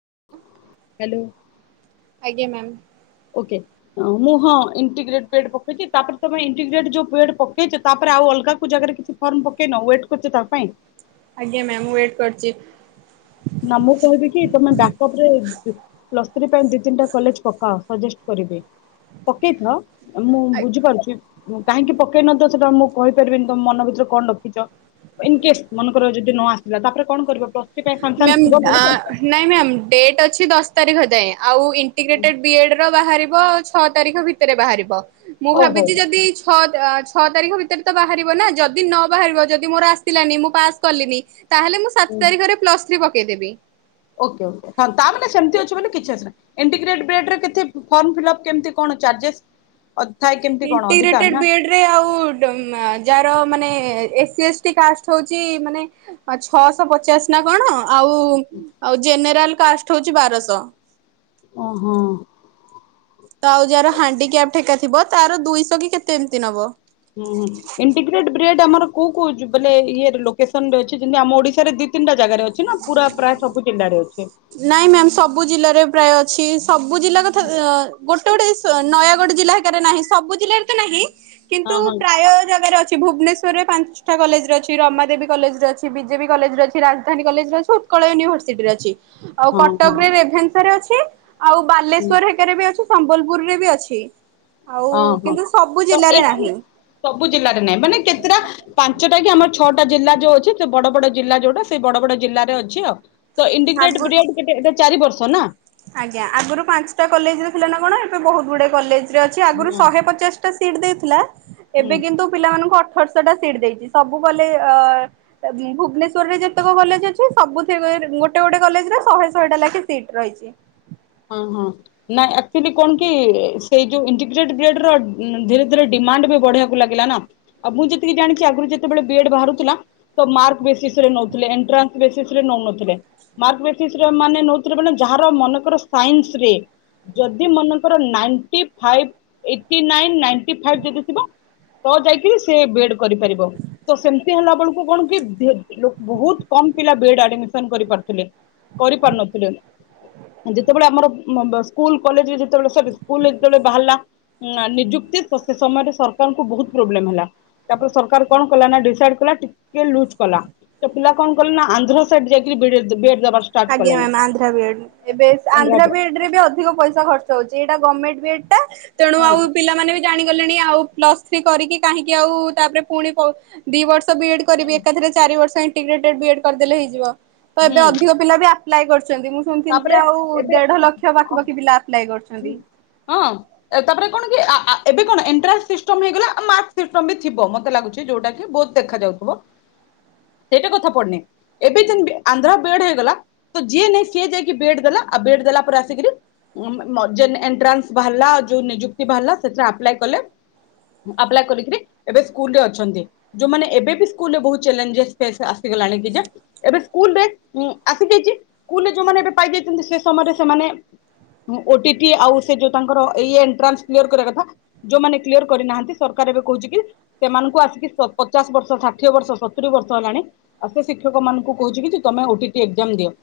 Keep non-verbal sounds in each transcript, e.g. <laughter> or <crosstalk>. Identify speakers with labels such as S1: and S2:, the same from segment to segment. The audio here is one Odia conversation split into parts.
S1: <unintelligible>
S2: ହ୍ୟାଲୋ।
S1: ଆଜ୍ଞା ମ୍ୟାମ୍।
S2: ଓକେ ଓଁ ମୁଁ ହଁପରେ ତମେଇପରେ ଆଉ ଅଲଗା କାଗ କିଛି ଫର୍ମ ପକେଇନ ୱେଟ୍ କର୍ ତ ତା ପାଇଁ।
S1: ଆଜ୍ଞା ମ୍ୟା ମୁଁ ୱେଟ କର୍ ଚି।
S2: ନା ମୁଁ କହିବି କି ତମେ ବ୍ୟାକଅପ ରେ ପ୍ଲସ୍ ଥ୍ରି ପାଇଁ ଦି ତିନିଟା କଲେଜ ପକାଅ ସଜେଷ୍ଟ କରିବେ ପକେଇଥାଅ। ମୁଁ ବୁଝିପାରୁଛି। କାହିଁକି ପକେଇ ନତ ସେଇଟା ମୁଁ କହିପାରିବିନି ତମ ମନ ଭିତରେ କଣ ରଖିଛ ଇନ କେସ୍ ମନଙ୍କର ଯଦି ନ ଆସିଲା ତାପରେ କଣିବ ପ୍ଲସ୍ ଥ୍ରି ପାଇଁ ସାଙ୍ଗେ
S1: ମ
S2: ସାଙ୍ଗେ ଥିବ ମିଳିବ
S1: ନାଇଁ ମ୍ୟା ଡେଟ୍ ଅଛି ଦଶ୍ ତାରିଖ ଯାଏଁ ଆଉ ଇଣ୍ଟିଗ୍ରେଟେଡ୍ ବିଏଡ଼୍ ର ବାହାରିବ ଛଅ ତାରିଖ ଭିତରେ ବାହାରିବ। ମୁଁ ଭାବିଛି ଯଦି
S2: ଓହୋ
S1: ଛଅ ତ ଆଚ ଛଅ ତାରିଖ ଭିତରେ ତ ବାହାରିବ ନା ଯଦି ନ ବାହାରିବ ଯଦି ମୋର ଆସିଲାନି ମୁଁ ପାସ କଲିନି ତାହେଲେ ମୁଁ ସାତ ତାରିରେ ପ୍ଲସ ପକେଇଦେବି।
S2: ଓକେ ଓକେ ହଁ ତା ମାନେ ସେମିତି ଅଛି। ଏପଟରେ କିଛି ଆସେନା ଏମିତି ଗ୍ରେଡବ୍ରେଡ ରେ କେତେ ଫର୍ମ ଫିଲ୍ଅପ କେମିତି କଣ ଚାର୍ଜେସ?
S1: ଇଣ୍ଟି ଗ୍ରେଟେଡ଼ ବି ଏଡ଼ ରେ ଆଉ ମ ଯାହାର ମାନେ ଏ ଏସି ଏଷ୍ଟି କାଷ୍ଟ ହଉଛି ମାନେ ଛଅଶହ ପଚାଶ ନା କଣ? ଆଉ ଆଉ ଜେନେରାଲ କାଷ୍ଟ ହଉଛି ବାରଶହ।
S2: ଓହୋ।
S1: ତ ଆଉ ଯାହାର ହାଣ୍ଡିକ୍ୟାପ୍ ହେକା ଥିବ ତାର ଦୁଇଶହ କି କେତେ ଏମିତି ନେବ।
S2: ହୁଁ ହୁଁ ଇଣ୍ଟିଗ୍ରେଟ ବ୍ରି ଏଡ଼ ଆମର କୋଉ କୋଉ ବଲେ ମ ଇଏ ଲୋକେସନ ରେ ଅଛି ଯେମିତି ଆମ ଓଡିଶା ରେ ଦିଟା ଅଛି।
S1: ନାଇଁ ମ୍ୟାାମ ସବୁ ଜିଲ୍ଲାରେ ପ୍ରାୟ ଅଛି। ସବୁ ଜିଲ୍ଲା କଥା ଏଁ ଗୋଟେ ଗୋଟେ ଗୋଟେ ଉଁ ସ ନୟାଗଡ଼ ଜିଲ୍ଲାରେ ନାହିଁ ସବୁ ଜିଲ୍ଲାରେ ନାହିଁ
S2: ହଁ
S1: କିନ୍ତୁ
S2: ହଁ
S1: ପ୍ରାୟ ଜାଗାରେ ଅଛି। ଭୁବନେଶ୍ୱରରେ ପାଞ୍ଚଟା କଲେଜର ଅଛି ରମାଦେବୀ କଲେଜର ଅଛି ବିଜେପି କଲେଜର ଅଛି ରାଜ ଧାନୀ କଲେଜରେ ଅଛି ଉତ୍କଳ ୟୁନିଭର୍ସିଟିରେ ଅଛି। ଆଉ
S2: ହଁ ହଁ
S1: କଟକ ରେ ରେଭେନ୍ସାରେ ଅଛି। କି ଆଉ
S2: ହୁଁ
S1: ବାଲେଶ୍ଵର ହେରକାରେ ବି ଅଛି। ସମ୍ବଲପୁରରେ ବି ଅଛି। ଆଉ
S2: ଓହୋ
S1: କିନ୍ତୁ ସବୁ
S2: ତ
S1: ଜିଲ୍ଲାରେ
S2: ଏଇ ଯୋଉୁ
S1: ନାହିଁ
S2: ସବୁ ଜିଲ୍ଲାରେ ନାହିଁ ମାନେ କେତେଟା ପାଞ୍ଚଟା କି ଆମର ଛଅଟା ଜିଲ୍ଲା ଯୋଉ ଅଛି ସେ ବଡ ବଡ ଜିଲ୍ଲା ଯୋଉଟା ସେଇ ବଡ ବଡ ଜିଲ୍ଲରେ ଅଛି ଆଉ। ତ ଇଣ୍ଡିଗ୍ରେଟ ବ୍ରି
S1: ଆଗରୁ
S2: ଏଡ଼ କେତେ <unintelligible> ଚାରି ବର୍ଷ ନା।
S1: ଆଜ୍ଞା ଆଗରୁ ପାଞ୍ଚଟା କଲେଜ ରେ ଥିଲା ନା କଣ ଏବେ ବହୁତ ଗୁଡେ କଲେଜ ଅଛି ଆଗରୁ
S2: ହୁଁ
S1: ଶହେ ପଚାଶଟା ସିଟ ଦେଇଥିଲା
S2: ହୁଁ
S1: ଏବେ କିନ୍ତୁ ପିଲା ମାନଙ୍କୁ ଅ ଅଠରଶହଟା ସିଟ୍ ଦେଇଛି ସବୁ କଲେ ଅ ଭୁବନେଶ୍ୱରରେ ଯେତେକ କଲେଜ ଅଛି ସବୁଥି ଗୋଟେ ଗୋଟେ କଲେଜରେ ଶହେ ଶହେଟା ଲାଖେ ସିଟ୍ ରହିଛି।
S2: ହଁ ହଁ ନାଁ ଆକଚୁଆଲି କଣ କି ସେଇ ଯୋଉ ଇଣ୍ଟିଗ୍ରେଟ ବି ଏଡ଼ ର ଧୀରେ ଧୀରେ ଡିମାଣ୍ଡ ବି ବଢିବାକୁ ଲାଗିଲା ନା ଆଉ ମୁଁ ଯେତିକି ଜାଣିଛି ଆଗରୁ ଯେତେବେଳେ ବିଏଡ ବାହାରୁଥିଲା ତ ମାର୍କ ବେସିସ ରେ ନଉଥିଲେ ଏଣ୍ଟ୍ରାନ୍ସ ବେସିସରେ ନଉନଥିଲେ ମାର୍କ ବେସିସ ମାନେ ନଉଥିଲେ ମାନେ ଯାହାର ମନେକର ସାଇନ୍ସରେ ଯଦି ମନେଙ୍କର ନାଇଣ୍ଟି ଫାଇ ଏଟି ନାଇ ନାଇ ଫ ଯଦି ଥିବ ତ ଯାଇକିରି ସେ ବିଏଡ୍ କରିପାରିବ ତ ସେମତି ହେଲା ବେଳକୁ କଣ କି ବହୁତ କମ ପିଲା ବି ଏଡ ଆଡମିସନ କରିପାରୁଥିଲେ କରିପାରୁନଥିଲେ। ଯେତେବେଳେ ଆମର ସ୍କୁଲ କଲେଜରେ ଯେତେବେଳେ ସରି ସ୍କୁଲ ଯେତେବେଳେ ବାହାରିଲା ନିଯୁକ୍ତି ସେ ସମୟରେ ସରକାରଙ୍କୁ ବହୁତ ପ୍ରୋବ୍ଲେମ ହେଲା ତାପରେ ସରକାର କଣ କଲା ନା ଡିସାଇଡ କଲା ଟିକେ ଲୁଜ କଲା ତ ପିଲା କଣ କଲେ ନା ଆନ୍ଧ୍ର ସାଇଡ ଯାଇକ ବିଇଡ ବି ଏଡ୍
S1: ଆଜ୍ଞା ମ୍ୟାମ୍ ଆନ୍ଧ୍ର ବି ଏଡ୍ ଏବେ ଆନ୍ଧ୍ରା ବି ଏଡ୍
S2: ହଁ
S1: ରେ ବି ଅଧିକ ପଇସା ଖର୍ଚ୍ଚ ହଉଛି। ଏଟା ଗର୍ମେଣ୍ଟ ବି ଏଡ୍ ତେଣୁ ଆଉ ପିଲାମାନେ ବି ଜାଣିଗଲେଣି ଆଉ ପ୍ଲସ୍ ଥ୍ରୀ କରିକି କାହିଁକି ଆଉ ତାପରେ ପୁଣି ଦି ବର୍ଷ ବି ଏଡ କରିବି ଏକାଥରେ ଚାରିବର୍ଷ ବି ଏଡ୍ କରିଦେଲେ ହେଇଯିବ। ତ ଏବେ
S2: ହୁଁ।
S1: ଅଧିକ ପିଲା ବି ଆପ୍ଲାଏ କରୁଛନ୍ତି। ମୁଁ ଶୁଣିଥିଲି ଯେ
S2: ତାପରେ
S1: ଆଉ
S2: ଏବେ
S1: ଦେଢ ଲକ୍ଷ ପାଖପାଖି ପିଲା ଆପ୍ଲାଏ କରୁଛନ୍ତି।
S2: ହଁ ତାପରେ କଣ କି ଏବେ କଣ ଏଟ୍ରାନ୍ସ ସିଷ୍ଟମ୍ ହେଇଗଲା ଆଉ ମାର୍କ ସିଷ୍ଟମ ବି ଥିବ ମତେ ଲାଗୁଛି ଯୋଉଟା କି ବହୁତ ଦେଖା ଯାଉଥିବ ସେଇଟା କଥା ପଡିନି ଏବେ ଯେ ଆନ୍ଧ୍ରା ବି ଏଡ ହେଇଗଲା ତ ଯିଏ ନାଇ ସିଏ ଯାଇକି ଦେଲା ଆଉ ଦେଲା ପରେ ଆସକିରି ଏଣ୍ଟ୍ରାନ୍ସ ବାହାରିଲା ଯଉ ନିଯୁକ୍ତି ବାହାରିଲା ସେଥିରେ ଆପ୍ଲାଏ କଲେ ଆପ୍ଲାଏ କରିକିରି ଏବେ ସ୍କୁଲ ରେ ଅଛନ୍ତି ଯୋଉମାନେ ଏବେ ବି ସ୍କୁଲ ରେ ବହୁତ୍ ଚାଲେଞ୍ଜସ ଫେସ୍ ଆସିଗଲାଣି ଏବେ ସ୍କୁଲ୍ ରେ ସ୍କୁଲରେ ଯୋଉମାନେ ଏବେ ପାଇଯାଇଛନ୍ତି ସେ ସମୟରେ ସେମାନେ ଓଟି ଟି ଆଉ ସେ ଯଉ ତାଙ୍କର ଏଇ ଏଣ୍ଟ୍ରାନ୍ସ କ୍ଲିଅର କରିବା କଥା ଯୋଉମାନେ କ୍ଲିଅର କରିନାହାନ୍ତି ସରକାର ଏବେ କହୁଛି କି ସେମାନଙ୍କୁ ଆସିକି ପଚାଶ ବର୍ଷ ଷାଠିଏ ବର୍ଷ ସତୁରି ବର୍ଷ ହେଲାଣି ଆଉ ସେ ଶିକ୍ଷକ ମାନଙ୍କୁ କହୁଛି କି ତମେ ଓଟିଟି ଏକ୍ଜାମ୍ ଦିଅ।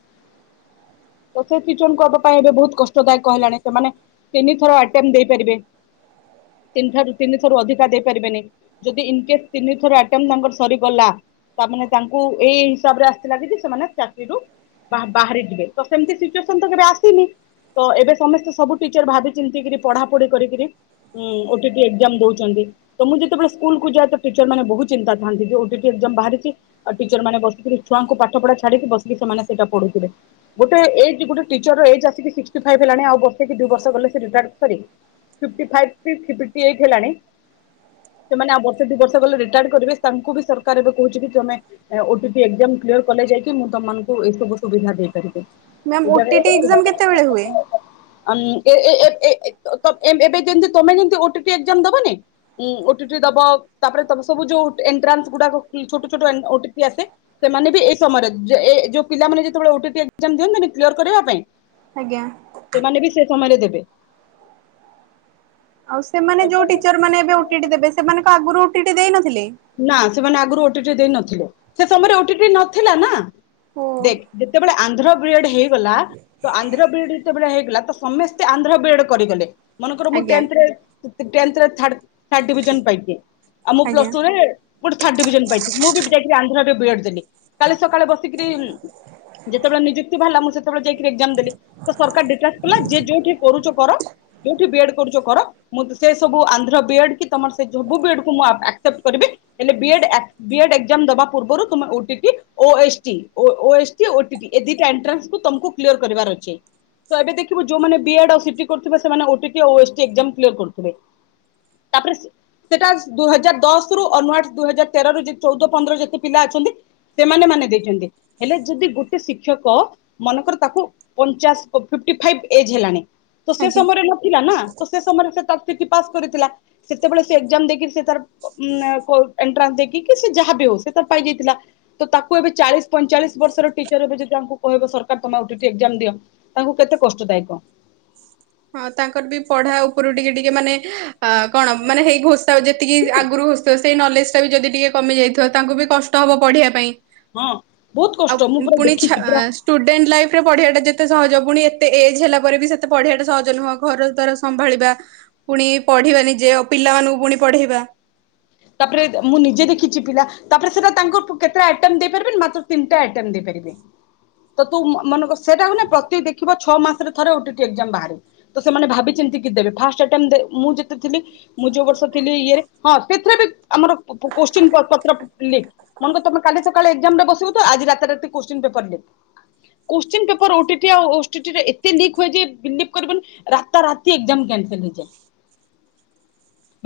S2: ତ ସେ ଟିଚର୍ କବା ପାଇଁ ଏବେ ବହୁତ କଷ୍ଟ ଦାୟକ ହେଲାଣି ସେମାନେ ତିନିଥର ଆଟେମ ଦେଇପାରିବେ ତିନି ଥର ତିନି ଥରରୁ ଅଧିକା ଦେଇପାରିବେନି ଯଦି ଇନକେସ୍ ତିନି ଥର ଆଟମ୍ ନମ୍ୱର୍ ସରିଗଲା ତାମାନେ ତାଙ୍କୁ ଏଇ ହିସାବ ରେ ଆସିଥିଲା କି ସେମାନେ ଚାକିରିରୁ ବାହାର ବାହାରିଜିବେ ତ ସେମିତି ସିଚୁଏସନ୍ ତ କେବେ ଆସିନି ତ ଏବେ ସମସ୍ତେ ସବୁ ଟିଚର ଭାବି ଚିନ୍ତିକିରି ପଢ଼ାପଢ଼ି କରିକି ଓଟିଟି ଏକ୍ଜାମ ଦେଉଛନ୍ତି ତ ମୁଁ ଯେତେବେଳେ ସ୍କୁଲକୁ ଯାଏ ତ ଟିଚର ମାନେ ବହୁତ ଚିନ୍ତା ଥାଆନ୍ତି ଯେ ଓଟିଟି ଏକ୍ଜାମ ବାହାରିଛି ଆଉ ଟିଚର ମାନେ ବସିକିରି ଛୁଆଙ୍କୁ ପାଠପଢ଼ା ଛାଡ଼ିକି ବସିିକି ସେମାନେ ସେଇଟାପଢ଼ୁଥିବେ। ଗୋଟେ ଏଜ ଗୋଟେ ଟିଚର ଏଜ ଆସିକି ସିକ୍କଟି ଫାଇଭ ହେଲାଣି ଆଉ ବର୍ଷେ କି ଦି ବର୍ଷ ଗଲେ ସେ ରିଟାୟାର୍ କରିବେ ଫିଫ୍ଟି ଫାଇବ କି ଫିଫ୍ଟି ଏଇଟ ହେଲାଣି ଏମାନେ ଆଉ ବର୍ଷେ ଗଲେ ରିଟାଏଡ୍ କରିବେ ତାଙ୍କୁ ବି ସରକାର ଏବେ କହୁଛି କି ତମେ ଓଟିଟି ଏକ୍ସାମ୍ କ୍ଲିୟର କଲେ ଯାଇକି ମୁଁ ତମମାନଙ୍କୁ ଏ ସବୁ ସୁବିଧା ଦେବି। କରିକ
S1: ମାମ ଓଟିଟି ଏକ୍ସାମ କେତେବେଳେ ହୁଏ?
S2: ଏବେ ଯେମିତି ତମେ ଯେମିତି ଓଟି ଟି ଏକ୍ଜାମ ଦବନି ଓଟି ଟି ଦବ ତାପରେ ସବୁ ଯୋଉ ଏଣ୍ଟ୍ରାନ୍ସ ଗୁଡାକ ଛୋଟ ଛୋଟ ଓଟିଟି ଆସେ ସେମାନେ ବି ଏଇ ସମୟରେ ଯୋଉ ପିଲାମାନେ ଯେତେବେଳେ ଓଟି ଟି ଦିଅନ୍ତୀନି କ୍ଲିୟର କରିବା ପାଇଁ।
S1: ଆଜ୍ଞା।
S2: ସେମାନେ ବି ସେ ସମୟରେ ଦେବେ।
S1: ଆଉ ସେମାନେ ଯୋଉ ଟିଚର ମାନେ ଏବେ ଓଟିଟି ଦେବେ ସେମାନଙ୍କ ଆଗରୁ ଦେଇ ନଥିଲେ
S2: ନା ସେମାନେ ଆଗରୁ ଦେଇ ନଥିଲେ ସେ ସମୟରେ ଓଟିଟି ନଥିଲା ନା
S1: ଓ
S2: ଦେଖ ଯେତେବେଳେ ଆନ୍ଧ୍ର ବି ଏଡ ହେଇଗଲା ତ ଆନ୍ଧ୍ର ବି ଏଡ ଯେତେବେଳେ ହେଇଗଲା ତ ସମସ୍ତେ ଆନ୍ଧ୍ର ବିଡ କରିଗଲେ। ମନେ କର ମୁ
S1: ଆଜ୍ଞା
S2: ତେନ୍ଥ ରେ ଟେନ୍ଥର ଥାର ଥର୍ଡ ଡିଭିଜନ ପାଇକି
S1: ଆଜ୍ଞା।
S2: ରେ ମୁଁ ବି ଥାର୍ଡ ଡ଼ିଭିଜନ ପାଇଥିଲି ମୁଁ ବି ଯକ ଆନ୍ଧ୍ରରେ ବି ଏଡ୍ ଦେଲି କାଲି ସକାଳେ ବସିିକିରି ଯେତେବେଳେ ନିଯୁକ୍ତି ବାହାରିଲା ମୁଁ ସେତେବେଳେ ଯାଇକିରି ଏକ୍ଜାମ୍ ଦେଲି ସରକାର ଡିକ୍ଲାର କଲା ଯେ ଯୋଉଠି କରୁଛ କର ଯୋଉଠି ବି ଏଡ୍ କରୁଛ କର ମୁଁ ସେ ସବୁ ଆନ୍ଧ୍ର ବି ଏଡ୍ କି ସବୁ ହେଲେ ବି ଏଡ୍ ଏକଜାମ୍ ଦବା ପୂର୍ବରୁ ତୁମେ ଓ ଟି ଟି ଓ ଏସ ଟି ଏ ଦିଟା ଏଣ୍ଟ୍ରାନ୍ସକୁ ତମକୁ କ୍ଲିଅର କରିବାର ଅଛି ତ ଏବେ ଦେଖିବୁ ଯୋଉମାନେ ବି ଏଡ୍ କି ସି ଟି କରୁଥିବେ ସେମାନେ ଓ ଟି ପି ଆଉ ଏସ ଟି ଏକଜାମ କ୍ଲିଅର କରୁଥିବେ ତାପରେ ସେଟା ଦୁଇଁ ହଜାର ଦଶ ରୁ ଅନ ୱାର୍ଡ ଦୁଇ ହଜାର ତେର ରୁ ଚଉଦ ପନ୍ଦର ଯେତେ ପିଲା ଅଛନ୍ତି ସେମାନେ ମାନେ ଦେଇଛନ୍ତି ହେଲେ ଯଦି ଗୋଟେ ଶିକ୍ଷକ ମନେକର ତାକୁ ପଚାଶ ଫିପଟି ଫାଇଭ ଏଜ ହେଲାଣି। ତ ସେ
S1: ଆଜ୍ଞା।
S2: ସମୟରେ ନଥିଲା ନା ତ ସେ ସମୟରେ ସେ ପାସ୍ କରିଥିଲା ସେତେବେଳେ ସେ ଏଜାମ ଦେଇକି ସେ ତ ଏଟ୍ରାସଂ ଦେଇକି ଯାହାବ ହଉ ପାଇଯାଇଥିଲା ତ ତାକୁ ଏ ଚାଳିଶ ପଇଁଚାଳିଶ ବର୍ଷର ଟିଚର ଏ ଯଦି ତାଙ୍କୁ କହିବ ସରମ ଦିଅ ତାଙ୍କୁ କେତେ କଷ୍ଟଦାୟକ।
S1: ହଁ ତାଙ୍କର ବି ପଢା ଉପରୁ ଟିକେ ଟିକେ ମାନେ ଅ କଣ ମାନେ ହେଇ ଘୋଷ ଯେତିକି ଆଗରୁ ହଉ ସେଇ ନଲେଜ ଟା ବି ଯଦି ଟିକେ କମିାଇଥିବ ତାଙ୍କୁ ବି କଷ୍ଟ ହବ ପଢିବା ପାଇଁ
S2: ହଁ ବହୁତ
S1: ଆଉ
S2: କଷ୍ଟ ମୁଁ ପୁରା
S1: ପୁଣି
S2: ଦେଖିଛି ପୁରା
S1: ଷ୍ଟୁଡେଣ୍ଟ ଲାଇଫ ରେ ପଢିବାଟା ଯେତେ ଏତେ ସହଜ ପୁଣି ଏତେ ଏଜ୍ ହେଲା ପରେ ବି ସେତେ ପଢି ଆଟ ସହଜ ନୁହଁ ଘର ଦ୍ଵାରା ସମ୍ଭାଳିବା ପୁଣି ପଢିବା ନିଜେ ପିଲାମାନଙ୍କୁ ପୁଣି ପଢେଇବା
S2: ତାପରେ ମୁଁ ନିଜେ ଦେଖିଛି ପିଲା ତାପରେ ସେଟା ତାଙ୍କୁର କେତେ ଆଟମ୍ଟ ଦେଇପାରିବିନନି ମାତ୍ର ତିନିଟାଟମ୍ଟ ଦେଇପାରିବେ ତ ତୁ ମେକ ସେଟା ହ ପ୍ରତି ଦେଖିବ ଛଅ ମାସରେ ଥରେଟି ଏ ବାହ ତ ସେମାନେ ଭାବିମତି କି ଦେବେ ଫାଷ୍ଟଟ ମୁଁ ଯେତେ ଥିଲି ମୁଁ ଯୋଉ ବର୍ଷ ଥିଲି ଇଏରେ ହଁ ସେଥିରେ ବି ଆମର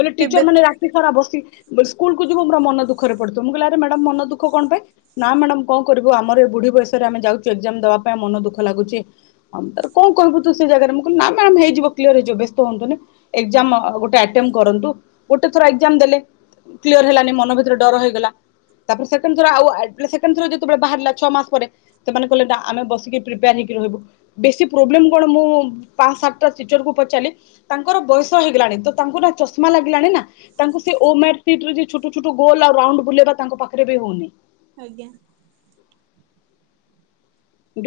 S2: ବୋଲେ ଟିଚର
S1: ଏବେ
S2: ମାନେ ସ୍କୁଲକୁ ଯିବୁ ମୋର ମନ ଦୁଖରେ ପଡିବ ମୁଁ କହିଲି ଆରେ ମ ମନ ଦୁଃ କଣ ପାଇଁ ମ୍ୟାଡମ କଣ କରିବୁ ଆମର ଏ ବୁଢୀ ବୟସରେ ଆମେ ଯାଉଛୁଏକ୍ଜାମ ଦବା ପାଇଁ ମନ ଦୁଖ ଲାଗୁଛି ଆମ କଣ କିବୁ ତୁ ସେ ଜାଗ କହିଲ ନା ମ ହେଇଯିବ ହେଇଯିବ ବ୍ୟସ୍ତ ହୁନ୍ତୁଟ କରୁ। ଗୋଟ ଥରଏଗଜାମ ଦେଲେ କ୍ଳିଅର ହେଲାନି ମନ ଭିତରେ ଡର ହେଇଗଲା ତାପରେ ସେଣ୍ଡ ଥର ଆଉ ଥର ଯେତେବେଳେ ବାହାରିଲା ଛଅ ମାସ ପରେ ସେମାନେ କହିଲେ ନା ଆମେ ବସିକି ପ୍ରିପେୟାର ହେଇକି ରହିବୁ ବେଶୀ ପ୍ରୋବ୍ଲେମ କଣ ମୁଁ ପାଞ୍ଚ ସାତଟା ଟିଚରକୁ ପଚାରି ତାଙ୍କର ବୟସ ହେଇଗଲାଣି ତ ତାଙ୍କୁ ନା ଚମା ଲାଗିଲାଣି ନା ତାଙ୍କୁ ସେ ଓ ମାର୍କ ସିଟର ଛୋଟ ଛୋଟ ଗୋଲ ଆଉ ରାଉଣ୍ଡ ବୁଲେଇବା ତାଙ୍କ ପାଖରେ ବି ହଉନି
S1: ଆଜ୍ଞା <inaudible>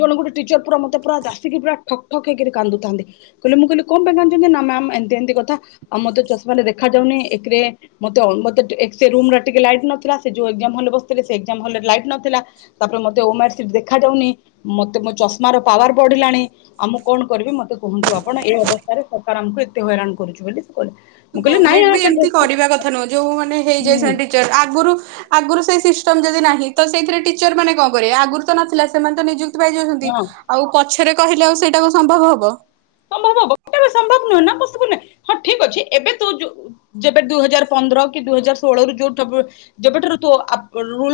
S2: ଜଣେ ଗୋଟେଟିଚର ପୁରା ମତେ ପୁରା ଆସିକି ପୁରା ଠକ୍ ଠକ ହେଇକିରି କାନ୍ଦୁଥାନ୍ତି କହିଲେ ମୁଁ କହିଲି କଣ ପାଇଁ କାନ୍ଦୁଛନ୍ତି ମାମ ଏମତି ଏମତି କଥା ଟିକେ ଆଉମତେ ଚଷମାରେ ଦେଖା ଯାଉନି ଏଥିରେ ମତେ ଏକ୍ସ ରୁମରେ ଟିକେ ଲାଇଟ ନଥିଲା ସେଜଉ ଏଗଜାମ ରୁମରେ ବସିଥିଲେ ସେ ଏଗଜାମ ରୁମରେ ଲାଇଟ ନଥିଲା ତାପରେେ ମୋତେ ହୋମ ୱାର୍କ ସିଟ ଦେଖା ଦେଖାଯାଉନି ମତେ ମୋ ଚଷମାର ପାୱାର ବଢିଲାଣି ଆଉ ମୁଁ କଣ କରିବି ମତେ କୁହନ୍ତୁ ଆପଣ ଏ ଅବସ୍ଥାରେ ସରକାର ଆମକୁ ଏତେ ହଇରାଣ କରୁଛିୁ ବୋଲି। ସେ କହିଲେ। ମୁଁ କହିଲି ନାଇଁ
S1: ଗଭର୍ଣ୍ଣମେଣ୍ଟ ବି ଏମିତି
S2: ଆ
S1: କରିବା କଥା ନୁହଁ ଯୋଉ ମାନେ
S2: ହୁଁ
S1: ହେଇଯାଇ ଟିଚର ଆଗରୁ ଆଗରୁ ସେ ଯଦି ନାହିଁ ତ ସେଇଥିରେ ଟିଚର ମାନେ କଣ କରିବେ ଆଗରୁ ତ ନଥିଲା ସେମାନେ ତ ନିଯୁକ୍ତି ପାଇ ଯାଉଛନ୍ତି
S2: ହଁ
S1: ଆଉ ପଛରେ କହିଲେ ଆଉ ସେଇଟାକୁ ସମ୍ଭବ ହବ
S2: ସମ୍ବ ନହଁ ହଁ ଠିକ ଅଛି ଏବେ ତୁ ଯେବେ ଦୁଇ ହଜାର ପନ୍ଦର କି ଦୁଇଜାର ଷୋହଳ ରୁୋଉ ଯେବେଠାରୁୁ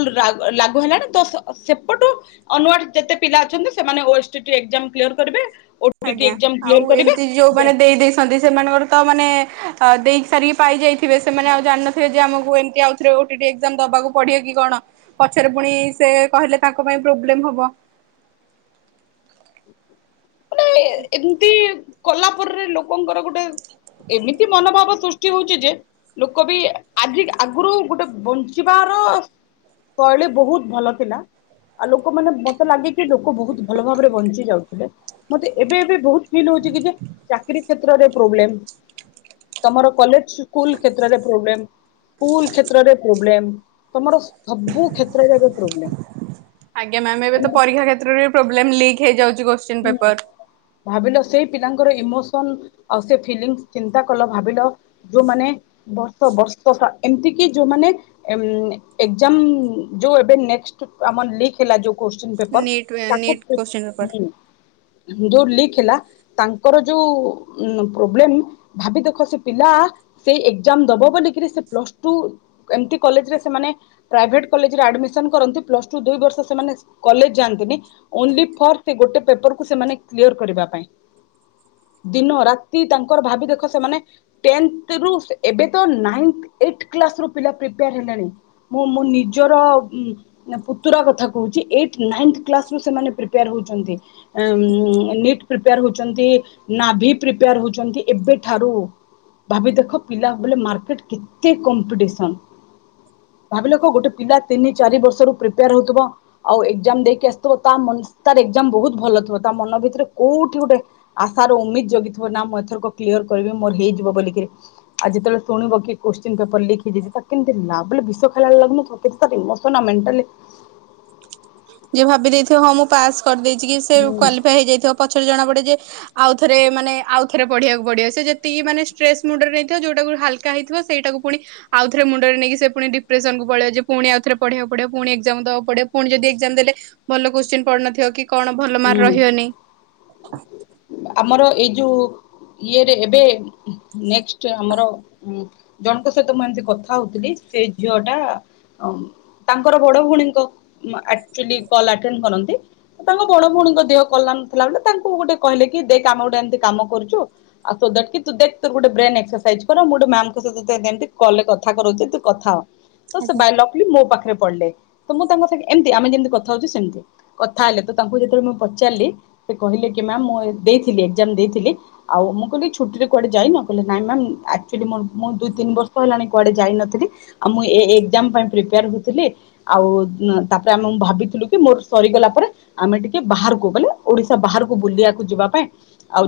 S2: ଲାଗୁ ହେଲାଣି ତ ସେପଠୁ ଅନଆ ଯେତେ ପିଲା ଅଛନ୍ତି ସେମାନେ କରିବେ ଓଟିଟି
S1: ଆଜ୍ଞା
S2: ଏକ୍ଜାମ
S1: ଆଉ
S2: କ୍ଲିୟର କରିବେ
S1: ଏମିତି
S2: ଦେ-
S1: ଯୋଉମାନୋନ ଦେଇ ଦେଇେଇଛନ୍ତି ସେମାନଙ୍କର ତ ମାନେ ି ପାଇାଇିବେ ସେମାନେ ଜାିନଥିବେ ଯେ ଆମକୁଉବାକୁ ପିବ କି କଣ ପଛରେ ପୁଣି ସେ କହିଲେ ତାଙ୍କ ପାଇଁ ପ୍ରୋବ୍ଲେମ ହବ।
S2: ନାଇ ଏମିତି କଲା ପରେରେ ଲୋକଙ୍କର ଗୋଟେ ଏମିତି ମନୋଭାବ ସୃଷ୍ଟି ହଉଛି ଯେ ଲୋକ ବି ଆଜି ଆଗରୁ ଗୋଟେ ବଞ୍ଚିବାର ଶୈଳୀ ବହୁତ ଭଲ ଥିଲା ଆଉ ଲୋକ ମାନେ ମତେ ଲାଗେ କି ଲୋକ ବହୁତ ଭଲ ଭାବରେ ବଞ୍ଚି ଯାଉଥିଲେ। ମତେ ଏବେ ଫିଲ ହଉଛି କି ଚାକିରୀ କ୍ଷେତ୍ରରେ ପ୍ରୋବ୍ଲେମ ତମର କଲେଜ ସ୍କୁଲ କ୍ଷେତ୍ରରେ ପ୍ରୋବ୍ଲେମ ସ୍କୁଲ କ୍ଷେତ୍ରରେ ପ୍ରୋବ୍ଲେମ ତମର ସବୁ କ୍ଷେତ୍ରରେ ପ୍ରୋବ୍ଲେମ
S1: ଆଜ୍ଞା୍ମ୍ୟାମ ଏବେ ତ ପରୀକ୍ଷା କ୍ଷେତ୍ରରେପ୍ରୋବ୍ଲେମ ଲିକ ହେଇ ଯାଉଚି
S2: ହୁଁ ଭାବିଲ ସେଇ ପିଲାଙ୍କର ଇମୋସନ ଆଉ ସେ ଫିଲ ଚିନ୍ତା କଲ ଭାବିଲ ଯୋଉମାନେ ବର୍ଷ ବର୍ଷ ଏମତି କି ଯୋଉମାନେ ଏଜାମ ଯୋଉ ଏବେ ଆମ ଲ ହେ ଯୋଉ କୋଶଚୀନ ନପେପର
S1: ନିଟ୍
S2: ତା ଖ
S1: ନିଟ୍ କୋଶ୍ଚିନ୍ ପେପର।
S2: ଯୋଉ ଲିକ ହେଲା ତାଙ୍କର ଯୋଉ ପ୍ରୋବ୍ଲେ ଭାବି ଦେଖ ସେ ପିଲା ସେଇ ଏକ୍ଜାମ ଦବ ବ ସେ ପ୍ ଟୁ ଏମ କଲେରେ ସେମାନେ ପ୍ରାଇଭେଟ କଲେରେ ଆଡମିସନ କରନ୍ତି ପ୍ଲସ ଟୁ ଦୁଇ ବର୍ଷ ସେମାନେ କଲେଜ ଯାଆନ୍ତିନି ଓନ୍ଲି ଫର୍ ସେ ଗୋଟେ ମାନେ କ୍ କରିବା ପାଇଁ ଦିନ ରାତି ତାଙ୍କର ଭାବି ଦେଖ ସେମାନେ ଏବୋି ହେଣି ମୁଁ ମୋ ନିଜର ପୁତୁରା କଥାମାନେି। ଟ୍ ପ୍ରିପୋର ହଉଛନ୍ତି ନାଭି ପ୍ରିପେୟାର ହଉଛନ୍ତି ଏବେଠାରୁ ଭାବି ଦେଖ ପିଲା ବ ମେଟ କେତେ କମ୍ପିସ ଭାବି ଦେଖ ଗୋଟେ ପିଲା ତିନି ଚାରି ବର୍ଷରୁ ପ୍ରିପେୟାର ହଉଥିବ ଆଉ ଏଜାମ ଦେଇକି ଆସିିବ ତା ବତ ଭଲ। ତା ମନ ଭିତରେ କୋଉଠି ଗୋଟେ ଆଶାର ଉମିଦ ଜଗିଥିବ ନା ମୁଁ ଏଥରକ କ୍ୟର କରିବି ମୋର ହେଇଯିବ ବୋଲିକିରି ଆଉ ଯେତେବେଳେ ଶୁଣିବ କି କୋ୍ଚି ପେପର ଲଖିାଇ ତା କେମତି ନା ବ ବିଶ ଖେଲା ଲାଗୁନଥିବ କିାର ଇ ମେଣ୍ଟା।
S1: ଯିଏ ଭାବି ଦେଇଥିବ ହଁ ମୁଁ ପାସ୍ କରିଦେଇଛି କି ସେ
S2: ହୁଁ
S1: କ୍ୱାଲିଫାଏ ହେଇଯାଇଥିବ ପଛରେ ଜଣା ପଡେ ଯେ ଆଉଥରେ ମାନେ ଆଉଥରେ ପଢେଇିବାକୁ ପଡିବ ସେ ଯେତିକି ମାନେ ଷ୍ଟ୍ରେସ ମୁଣ୍ଡରେ ନେଇଥିବ ଯଉଟାକୁ ହାଲକା ହେଇଥିବ ସେଇଟାକୁ ପୁଣି ଆଉଥରେ ମୁଣ୍ଡରେ ନେଇକି ସେ ପୁଣି ଡିପ୍ରେସନକୁ ପଳିବ ଯେ ପୁଣି ଆଉଥରେ ପଢେଇବାକୁ ପଡିବ ପୁଣି ଏକ୍ସାମ ଦବା ପଡିବ ପୁଣି ଯଦି ଏକ୍ସାମ୍ ଦେଲେ ଭଲ କୋଶ୍ଚିନ ପଢୁନଥିବ କି କଣ ଭଲ ମାର୍କ
S2: ହୁଁ।
S1: ରହିବନି।
S2: ଆମର ଏଇ ଯୋଉ ଇଏରେ ଏବେ ନେକ୍ସଟ୍ ଆମର ହୁଁ। ଜଣଙ୍କ ସହିତ ମୁଁ ଏମତି କଥା ହଉଥିଲି ସେ ଝିଅ ଟା ଆ ତାଙ୍କର ବଡ ଭଉଣୀଙ୍କ ଅକ୍ଚୁଆଲି କଲ୍ ଆଟେଣ୍ଡ କରନ୍ତି ତାଙ୍କ ବଡ ଭଉଣୀଙ୍କ ଦେହ କଲ ନଥିଲା ବଳେ ତାଙ୍କୁ ଗୋଟେ କହିଲେ କି ଦେଖ ଆମେ ଗୋଟେ ଏମତି କାମ କରୁଛୁ ଆଉ ସୋ ଦାଟ କି ଦେଖ ତୋର ଗୋଟେ ବ୍ରେନ ଏକ୍ସସାଇଜ କର ଗୋଟେ ମ୍ୟାମ କଲେ କଥା କରଛି ତୁ କଥା ହ। ତ ସେ ବାଇ ଲକ ଲି ମୋ ପାଖରେ ପଢିଲେ ତ ମୁଁ ତାଙ୍କ ସାଙ୍ଗ ଏମତି ଆମେ ଯେମତି କଥା ହଉଚି ସେମିତି କଥା ହେଲେ ତ ତାଙ୍କୁ ଯେତେବେଳେ ମୁଁ ପଚାରିଲି ସେ କହିଲେ କି ମ୍ୟାମ୍ ମୁଁ ଦେଇଥିଲି ଏକ୍ଜାମ ଦେଇଥିଲି ଆଉ ମୁଁ କହିଲି ଛୁଟିରେ କୁଆଡ଼େ ଯାଇନ କହିଲେ ନାଇଁ ମ୍ୟାମ୍ ଆକ୍ଚୁଆଲି ମୋର ମୁଁ ଦୁଇ ତିନି ବର୍ଷ ହେଲାଣି କୁଆଡେ ଯାଇନଥିଲି ଆଉ ମୁଁ ଏ ଏ ଏକ୍ଜାମ ପାଇଁ ପ୍ରିପେୟାର ହଉଥିଲି ଆଉ ତାପରେ ଆମେ ଭାବିଥିଲୁ କି ମୋର ସରିଗଲା ପରେ ଆମେ ଟିକେ ବାହାରକୁ ଗଲେ ଓଡିଶା ବାହାରକୁ ବୁଲିବାକୁ ଯିବା ପାଇଁ ଆଉ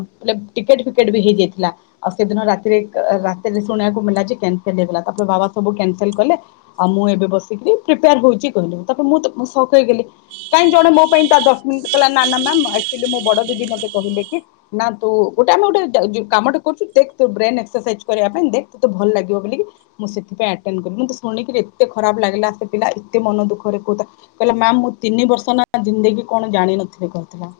S2: ଟିକେଟ ଫିକେଟ ବି ହେଇଯାଇଥିଲା ଆଉ ସେଦିନ ରାତିରେ ରାତିରେ ଶୁଣିବାକୁ ମିଳିଲା ଯେ କାନସଲ ହେଇଗଲା ତାପରେ ବାବା ସବୁ କ୍ୟାନସେଲ କଲେ ଆଉ ମୁଁ ଏବେ ବସିକରି ପ୍ରିପେୟାର ହଉଛି କହିଲି ତାପରେ ମୁଁ ମୁଁ ସକ୍ ହେଇଗଲି କାହିଁ ଜଣେ ମୋ ପାଇଁ ତାର ଦସ ମିନିଟ୍ କହିଲା ନା ନା ମ୍ୟାମ୍ ଆକଚୁଆଲି ମୋ ବଡ଼ ଦିଦି ମୋତେ କହିଲେ କି ନା ତୁ ଗୋଟେ ଆମେ ଗୋଟେ ଯୁ କାମଟେ କରୁଛୁ ଦେଖ ତୋ ବ୍ରେନ ଏକ୍ସସାଇଜ କରିବା ପାଇଁ ଦେଖ ତୋତେ ଭଲ ଲାଗିବ ବୋଲି ମୁଁ ସେଥିପାଇଁଁ ଆଟେଣ୍ଡ କଲି ମୁଁ ତ ଶୁଣିକିରି ଏତେ ଖରାପ ଲାଗିଲା ସେ ପିଲା ଏତେ ମନ ଦୁଃଖରେ କହୁ କହିଲା ମାମ୍ ମୁଁ ତିନି ବର୍ଷ ନା ଜିନ୍ଦଗି କଣ ଜାଣିନଥିଲି କହିଲା।